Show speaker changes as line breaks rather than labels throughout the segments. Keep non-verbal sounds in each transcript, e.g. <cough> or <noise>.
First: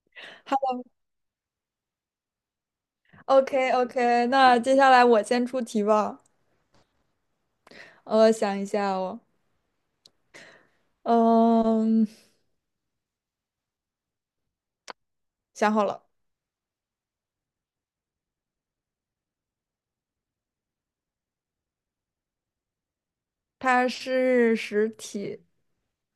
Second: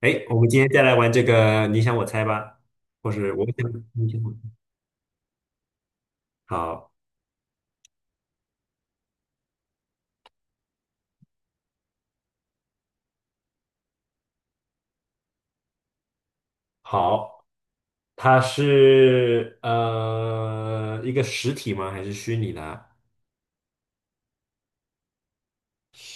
哎，我们
好
今天再
的。
来玩这个你想我猜吧，或是
o
我
k
想
o
你想
k
我猜。
那接下来我先出题吧。
好，
我想一下哦，嗯，想好了。
好，它是一个实体吗？还是虚拟的啊
它是实体，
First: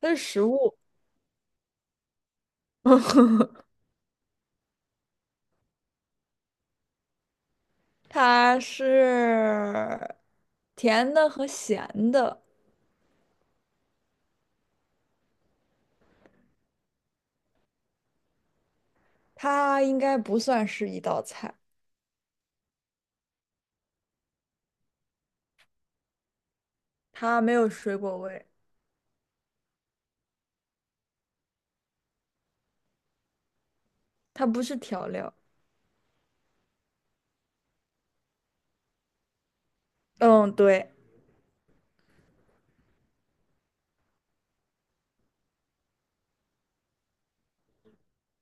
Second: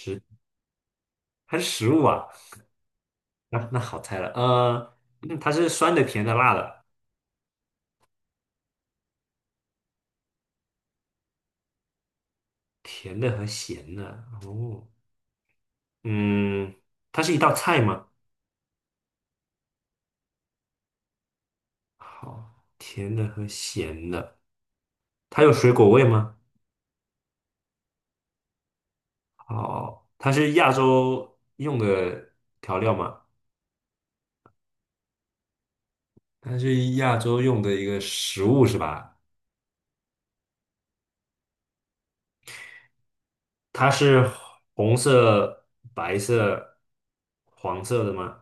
它是食物。
还是实物啊？
<laughs>
那、那好猜了，嗯它是酸的、甜的、辣的，
它是甜的和咸的，
甜的和咸的。哦，嗯，它是一道菜吗？
它应该不算是一道菜，
好，甜的和咸的，它有水果味吗？
它没有水果味，
好，它是亚洲用的调料吗？
它不是调料。
它是亚洲用的一个食物是吧？
嗯，对，
它是红色、白色、黄色的吗？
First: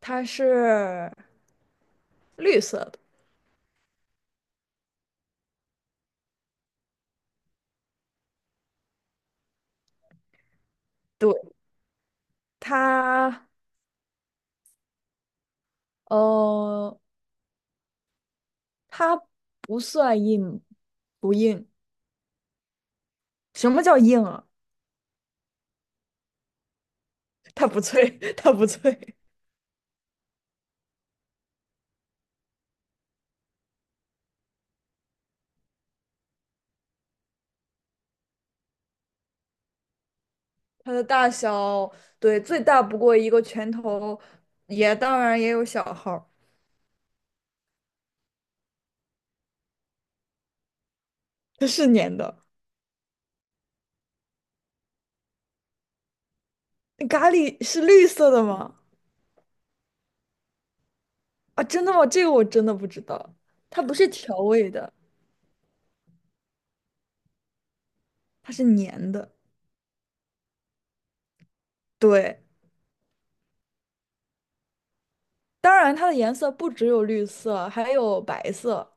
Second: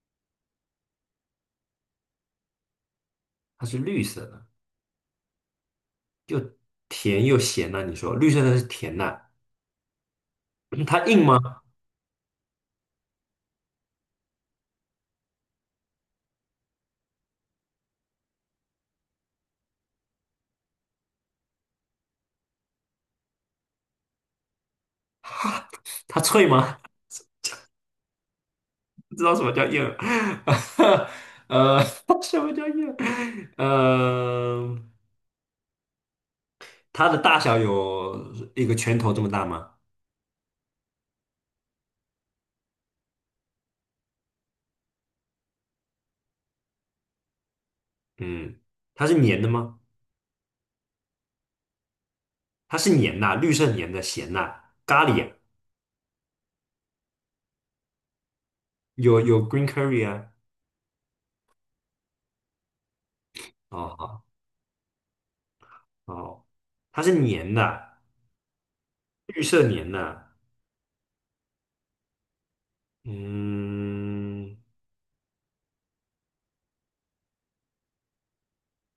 它是绿色的。
它是绿色的，甜又咸呐、你说绿色的是甜呐、<clears throat> 它硬
对，
吗？
它，呃。它不算硬，不硬。什么叫硬啊？
它脆吗？<laughs>
<laughs> 它不脆，<laughs> 它不
不
脆。
知道什么叫硬，<laughs> 呃，<laughs> 什么叫硬？呃，它的大小有一个拳头这么大吗？
它的大小，对，最大不过一个拳头，也当然也有小号儿。
嗯，它是黏的吗？
它是粘的。
它是黏呐、绿色黏的咸呐、咖喱啊
咖喱是绿色的吗？
有有 green curry 啊，
啊，真的吗？这个我真的不知道。它不是
哦。
调味的，
哦，它是粘的，
它是粘的。
绿色粘的，
对，
嗯，
当然它的颜色不只有绿色，还有白色，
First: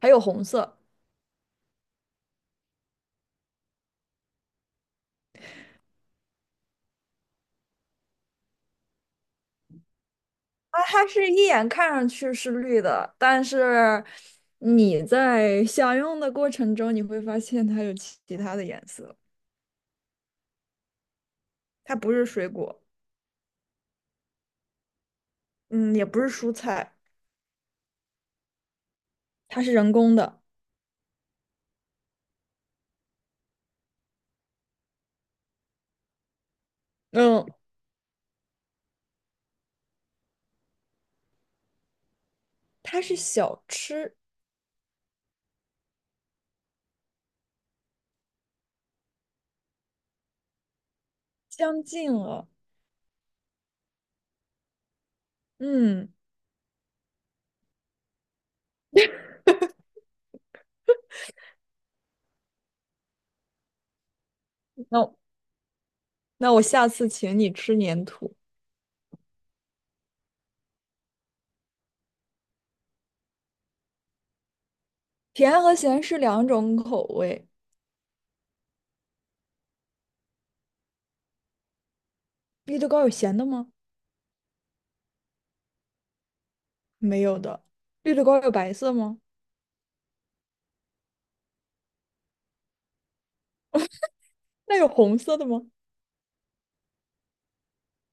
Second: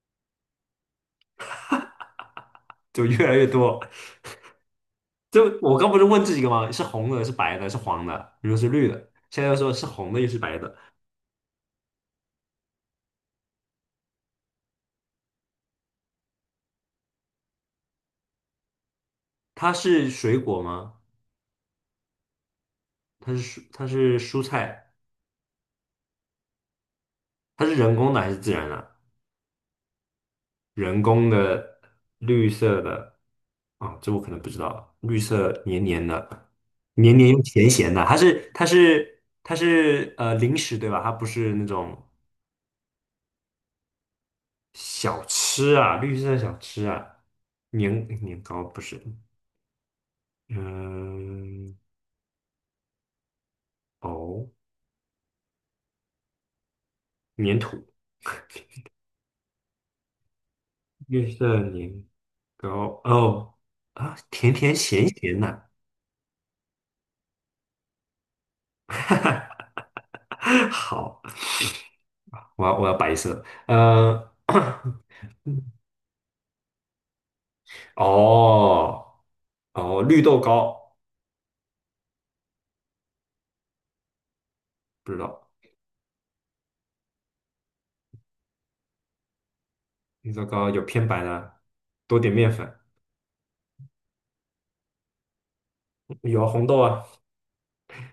还有红色。
就越来越多。就我刚不是问这几个吗？是红的，是白的，是黄的，你说是绿的，现在又说是红的，又是白的。
啊，它是一眼看上去是绿的，但是你在享用的过程中，你会发现它有其他的颜色。
它是水果吗？
它不是水果，
它是蔬，它是蔬菜，
嗯，也不是蔬菜，
它是人工的还是自然的？
它是人工的。
人工的绿色的啊，这我可能不知道。绿色黏黏的，黏黏又
嗯，
咸咸的，它是零食对吧？它不是那种。
它是小吃，
小吃啊，绿色小吃啊，年年糕不是，嗯，
相近了。
哦，
嗯，
粘土，绿色年糕，哦，啊，甜甜
那
咸
我
咸呐、
那我下次请你吃粘土。
<laughs> 好，我要白色，
甜和咸是两种口味。
<coughs> 哦，哦，绿豆糕，
绿豆糕有咸的吗？
不知道，
没有的。绿豆糕有白色吗？
绿豆糕有偏白的，多点面粉，
那有红色的吗？
有啊红豆啊，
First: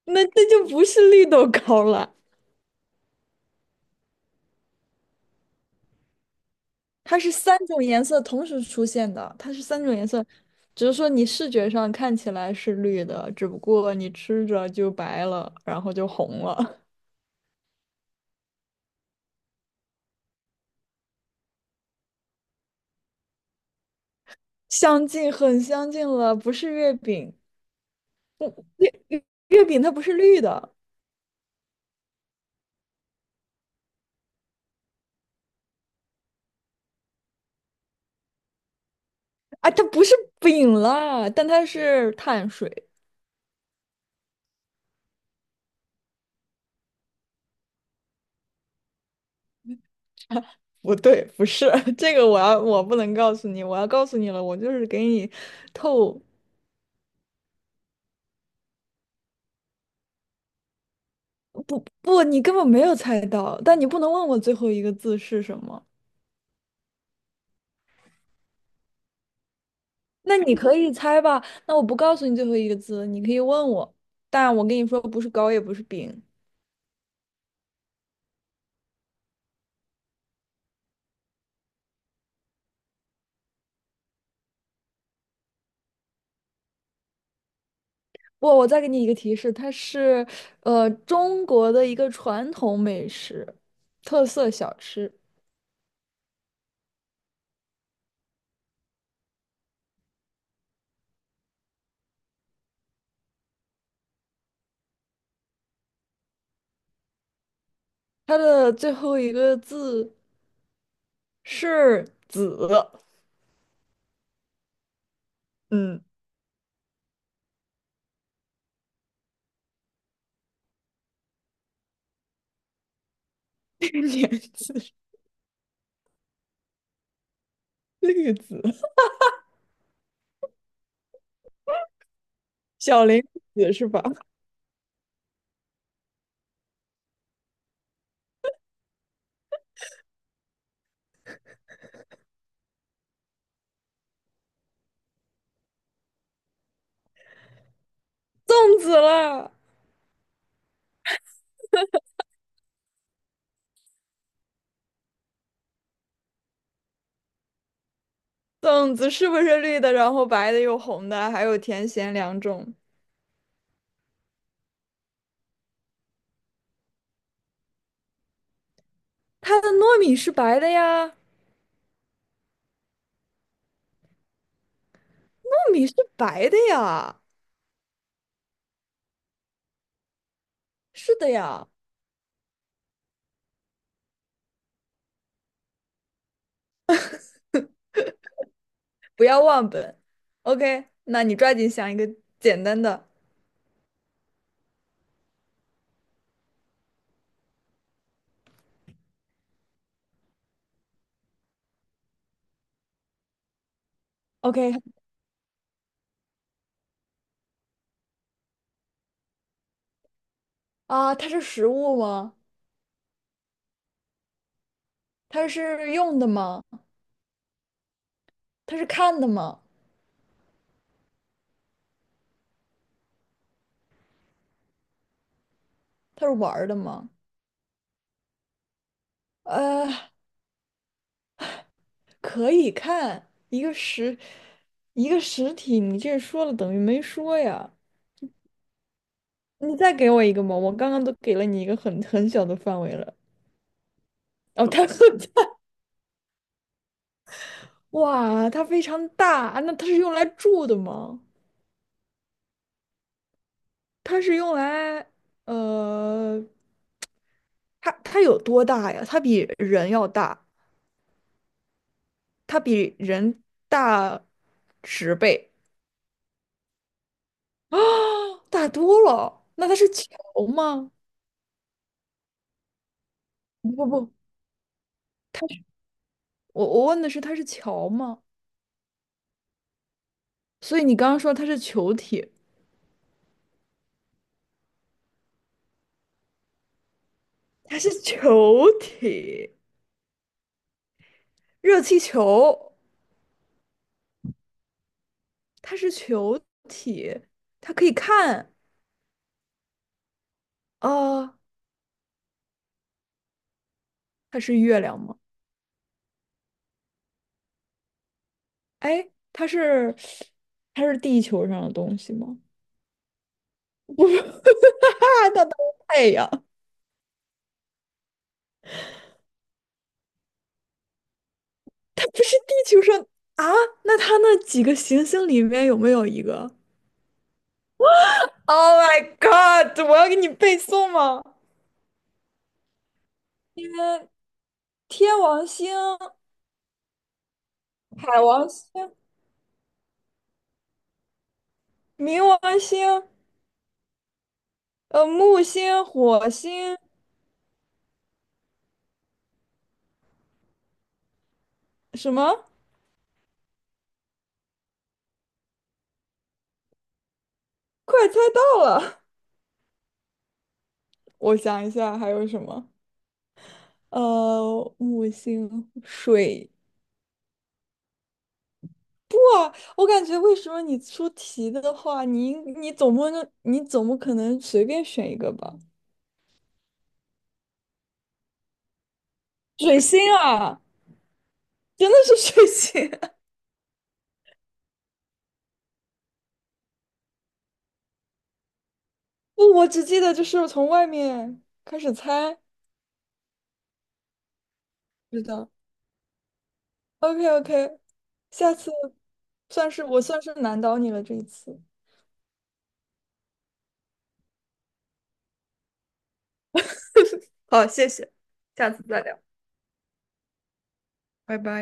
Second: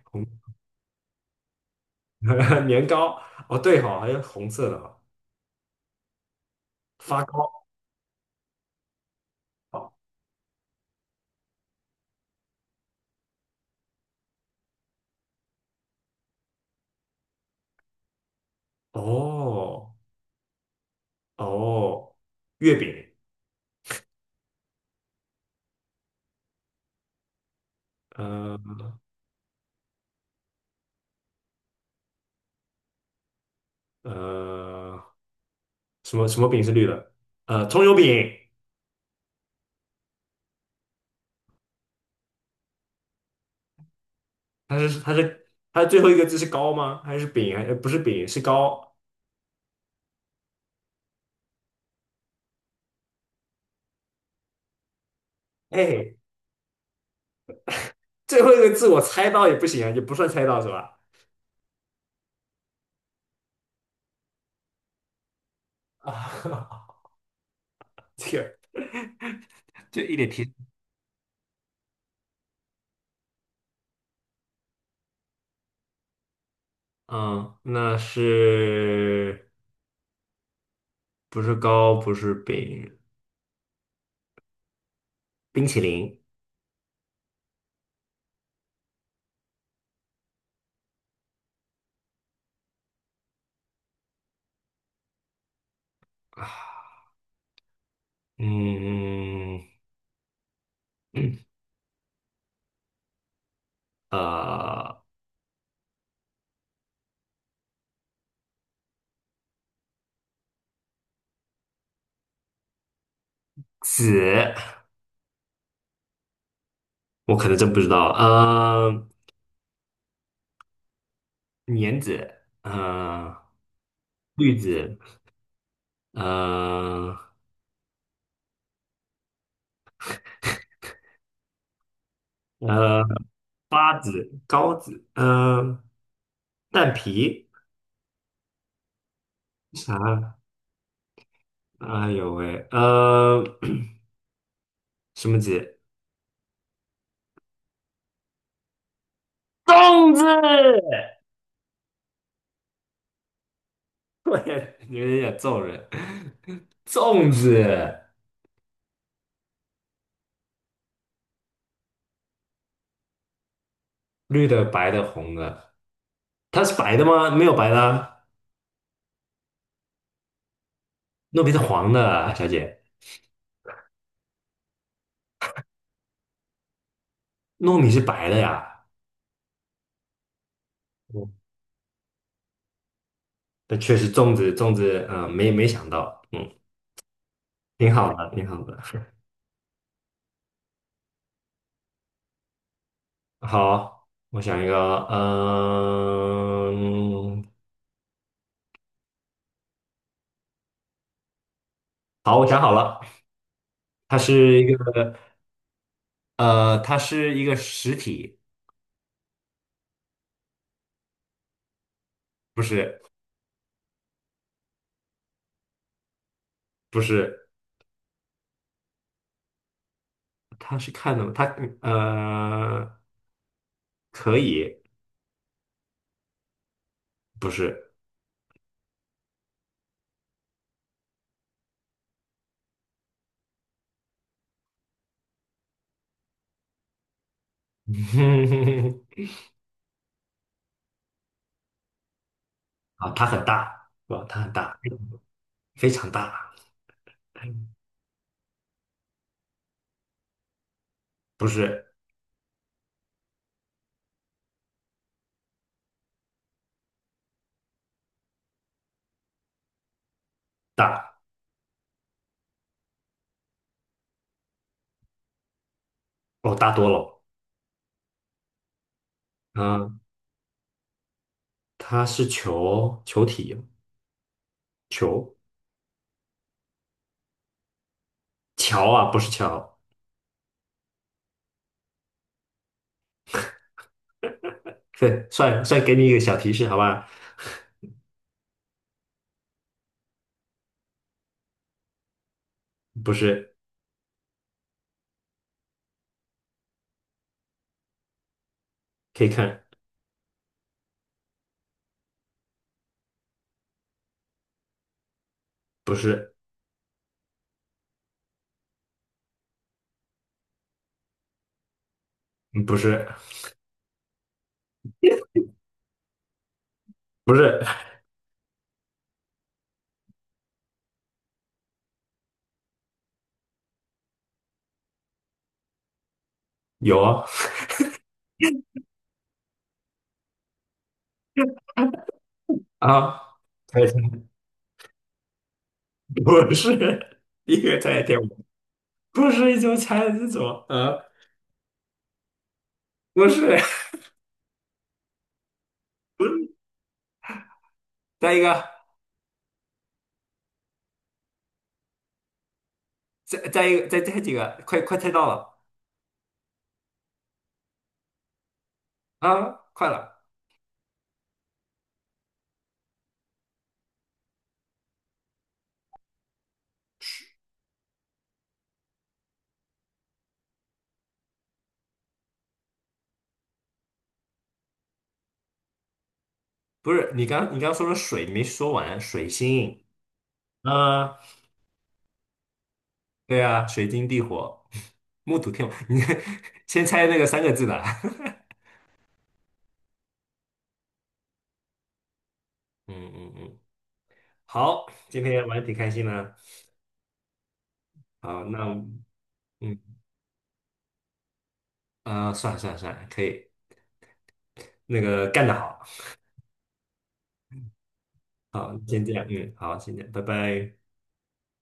那
红
那就不是绿豆糕了。
<laughs> 年糕，哦对哈、还有红色的哈、
它
发
是三
糕，
种颜色同时出现的，它是三种颜色，只是说你视觉上看起来是绿的，只不过你吃着就白了，然后就红了。
哦。哦，月饼，
<laughs> 相近很相近了，不是月饼，
呃
不月月月饼它不是绿的。
呃，什么什么饼是绿的？葱油饼，
啊，它不是饼啦，但它是碳水。
它最后一个字是糕吗？还是饼？还不是饼，是糕。
不对，不是 <laughs> 这个，我不能告诉你，我要告诉你了，我就是给你
哎，
透。
最后一个字我猜到也不行啊，也不算猜到是吧？
不不，你根本没有猜到，但你不能问我最后一个字是什么。
啊，<laughs> 这个就一点
那
提示。
你可以猜吧？那我不告诉你最后一个字，你可以问我，但我跟你说不是糕也不是饼。
嗯，那是不是糕？不是饼，冰淇淋
不，我再给你一个提示，它是中国的一个传统美食，特色小吃。
啊。嗯嗯，呃，
它的最后一个字是“子”。
紫，
嗯，
我可能真不知道。呃，莲子，嗯，
<laughs> 两
绿
字，
子，嗯，
绿子，
呃，
小林子是
八
吧？
子、高子，嗯，蛋皮，啥？哎呦喂，什么子？
粽子啦，
粽子！<laughs> 我也有点想揍人。粽子，
粽子是不是绿的？然后白的又红的，还有甜咸两种。
绿的、白的、红的，它是白的吗？没有白的啊
它的糯米是白的呀。
糯米是黄的啊小姐，
米是白的呀，
糯米是白的呀。
是的
嗯，
呀。
那确实，粽子，粽子，嗯、没没想到，嗯，挺好的，挺好的。
不要忘本。OK，那你抓紧想一个简单的。
好，我想一个，嗯，好，我想好了，它是一
OK，
个，它是一个实体，
啊，它是食物吗？
不是，
它是用的吗？
不是，
它是看的吗？
它是看的吗？它，呃，可以，
它是玩儿的吗？
不是，
呃，可以看一个实体，你这说了等于没说呀。
<laughs>
你再给我一个嘛，我刚刚都给了你一个很小的范围
啊，
了。
它很大，是吧？它很
哦，
大，
它 <laughs> 很
非常大，
哇，它非常大。那它是用来住的吗？
不是
它是用来，呃，它它有多大呀？它比人要大，
大，
它比人大10倍
哦，大多了，
啊。<gasps> 大多了。那它是
嗯，
球吗？
它是球，球体，
不不不，
球，
我问的是它是球吗？
桥啊，不是桥，
所以你刚刚说它是球体。
对，算算给你一个小提示，好吧？
它是球体，热气球，
不是。
它是球体，它可以看
可以看，
啊。呃它是月亮吗？
不是，
哎，它是它是地球上的东西吗？
嗯不是，
我说 <laughs> 哈哈是太阳，
不是，
它不是地球上啊？那它那几个行星里面有没有一个
有啊，
？Oh my god！我要给你背诵吗？
猜猜，
天天王星、
不是，第一个猜天
海
舞，
王星、
不是一种猜这种，啊？
冥王星、
不是，
呃木星、火星
再一个，
什么？
再再一个，再再几个，快快猜到了
快猜到了！
啊，快了，
<laughs> 我想一下还有什么？呃，木星、水我感觉为什么你出题的话，你应你总不能你总不可能随便选一个吧？
不是，你刚你刚说的水没说完，水
水
星，
星啊，
啊，
真的是水星！
对啊，水晶地火，木土天王，你 <laughs> 先猜那个三个字的，
<laughs> 不，我只记得就是从外面开始猜。
<laughs> 嗯嗯嗯，好，
是
今天
的。
玩的挺开心的，
OK OK，
好，
下
那
次
我们
算
嗯。
是我算是难倒你了这一次。
啊、算了算了算了，可以，那个干得好，
好，谢谢，下
好，
次再
先这
聊，
样，嗯，好，先这样，拜拜。
拜拜。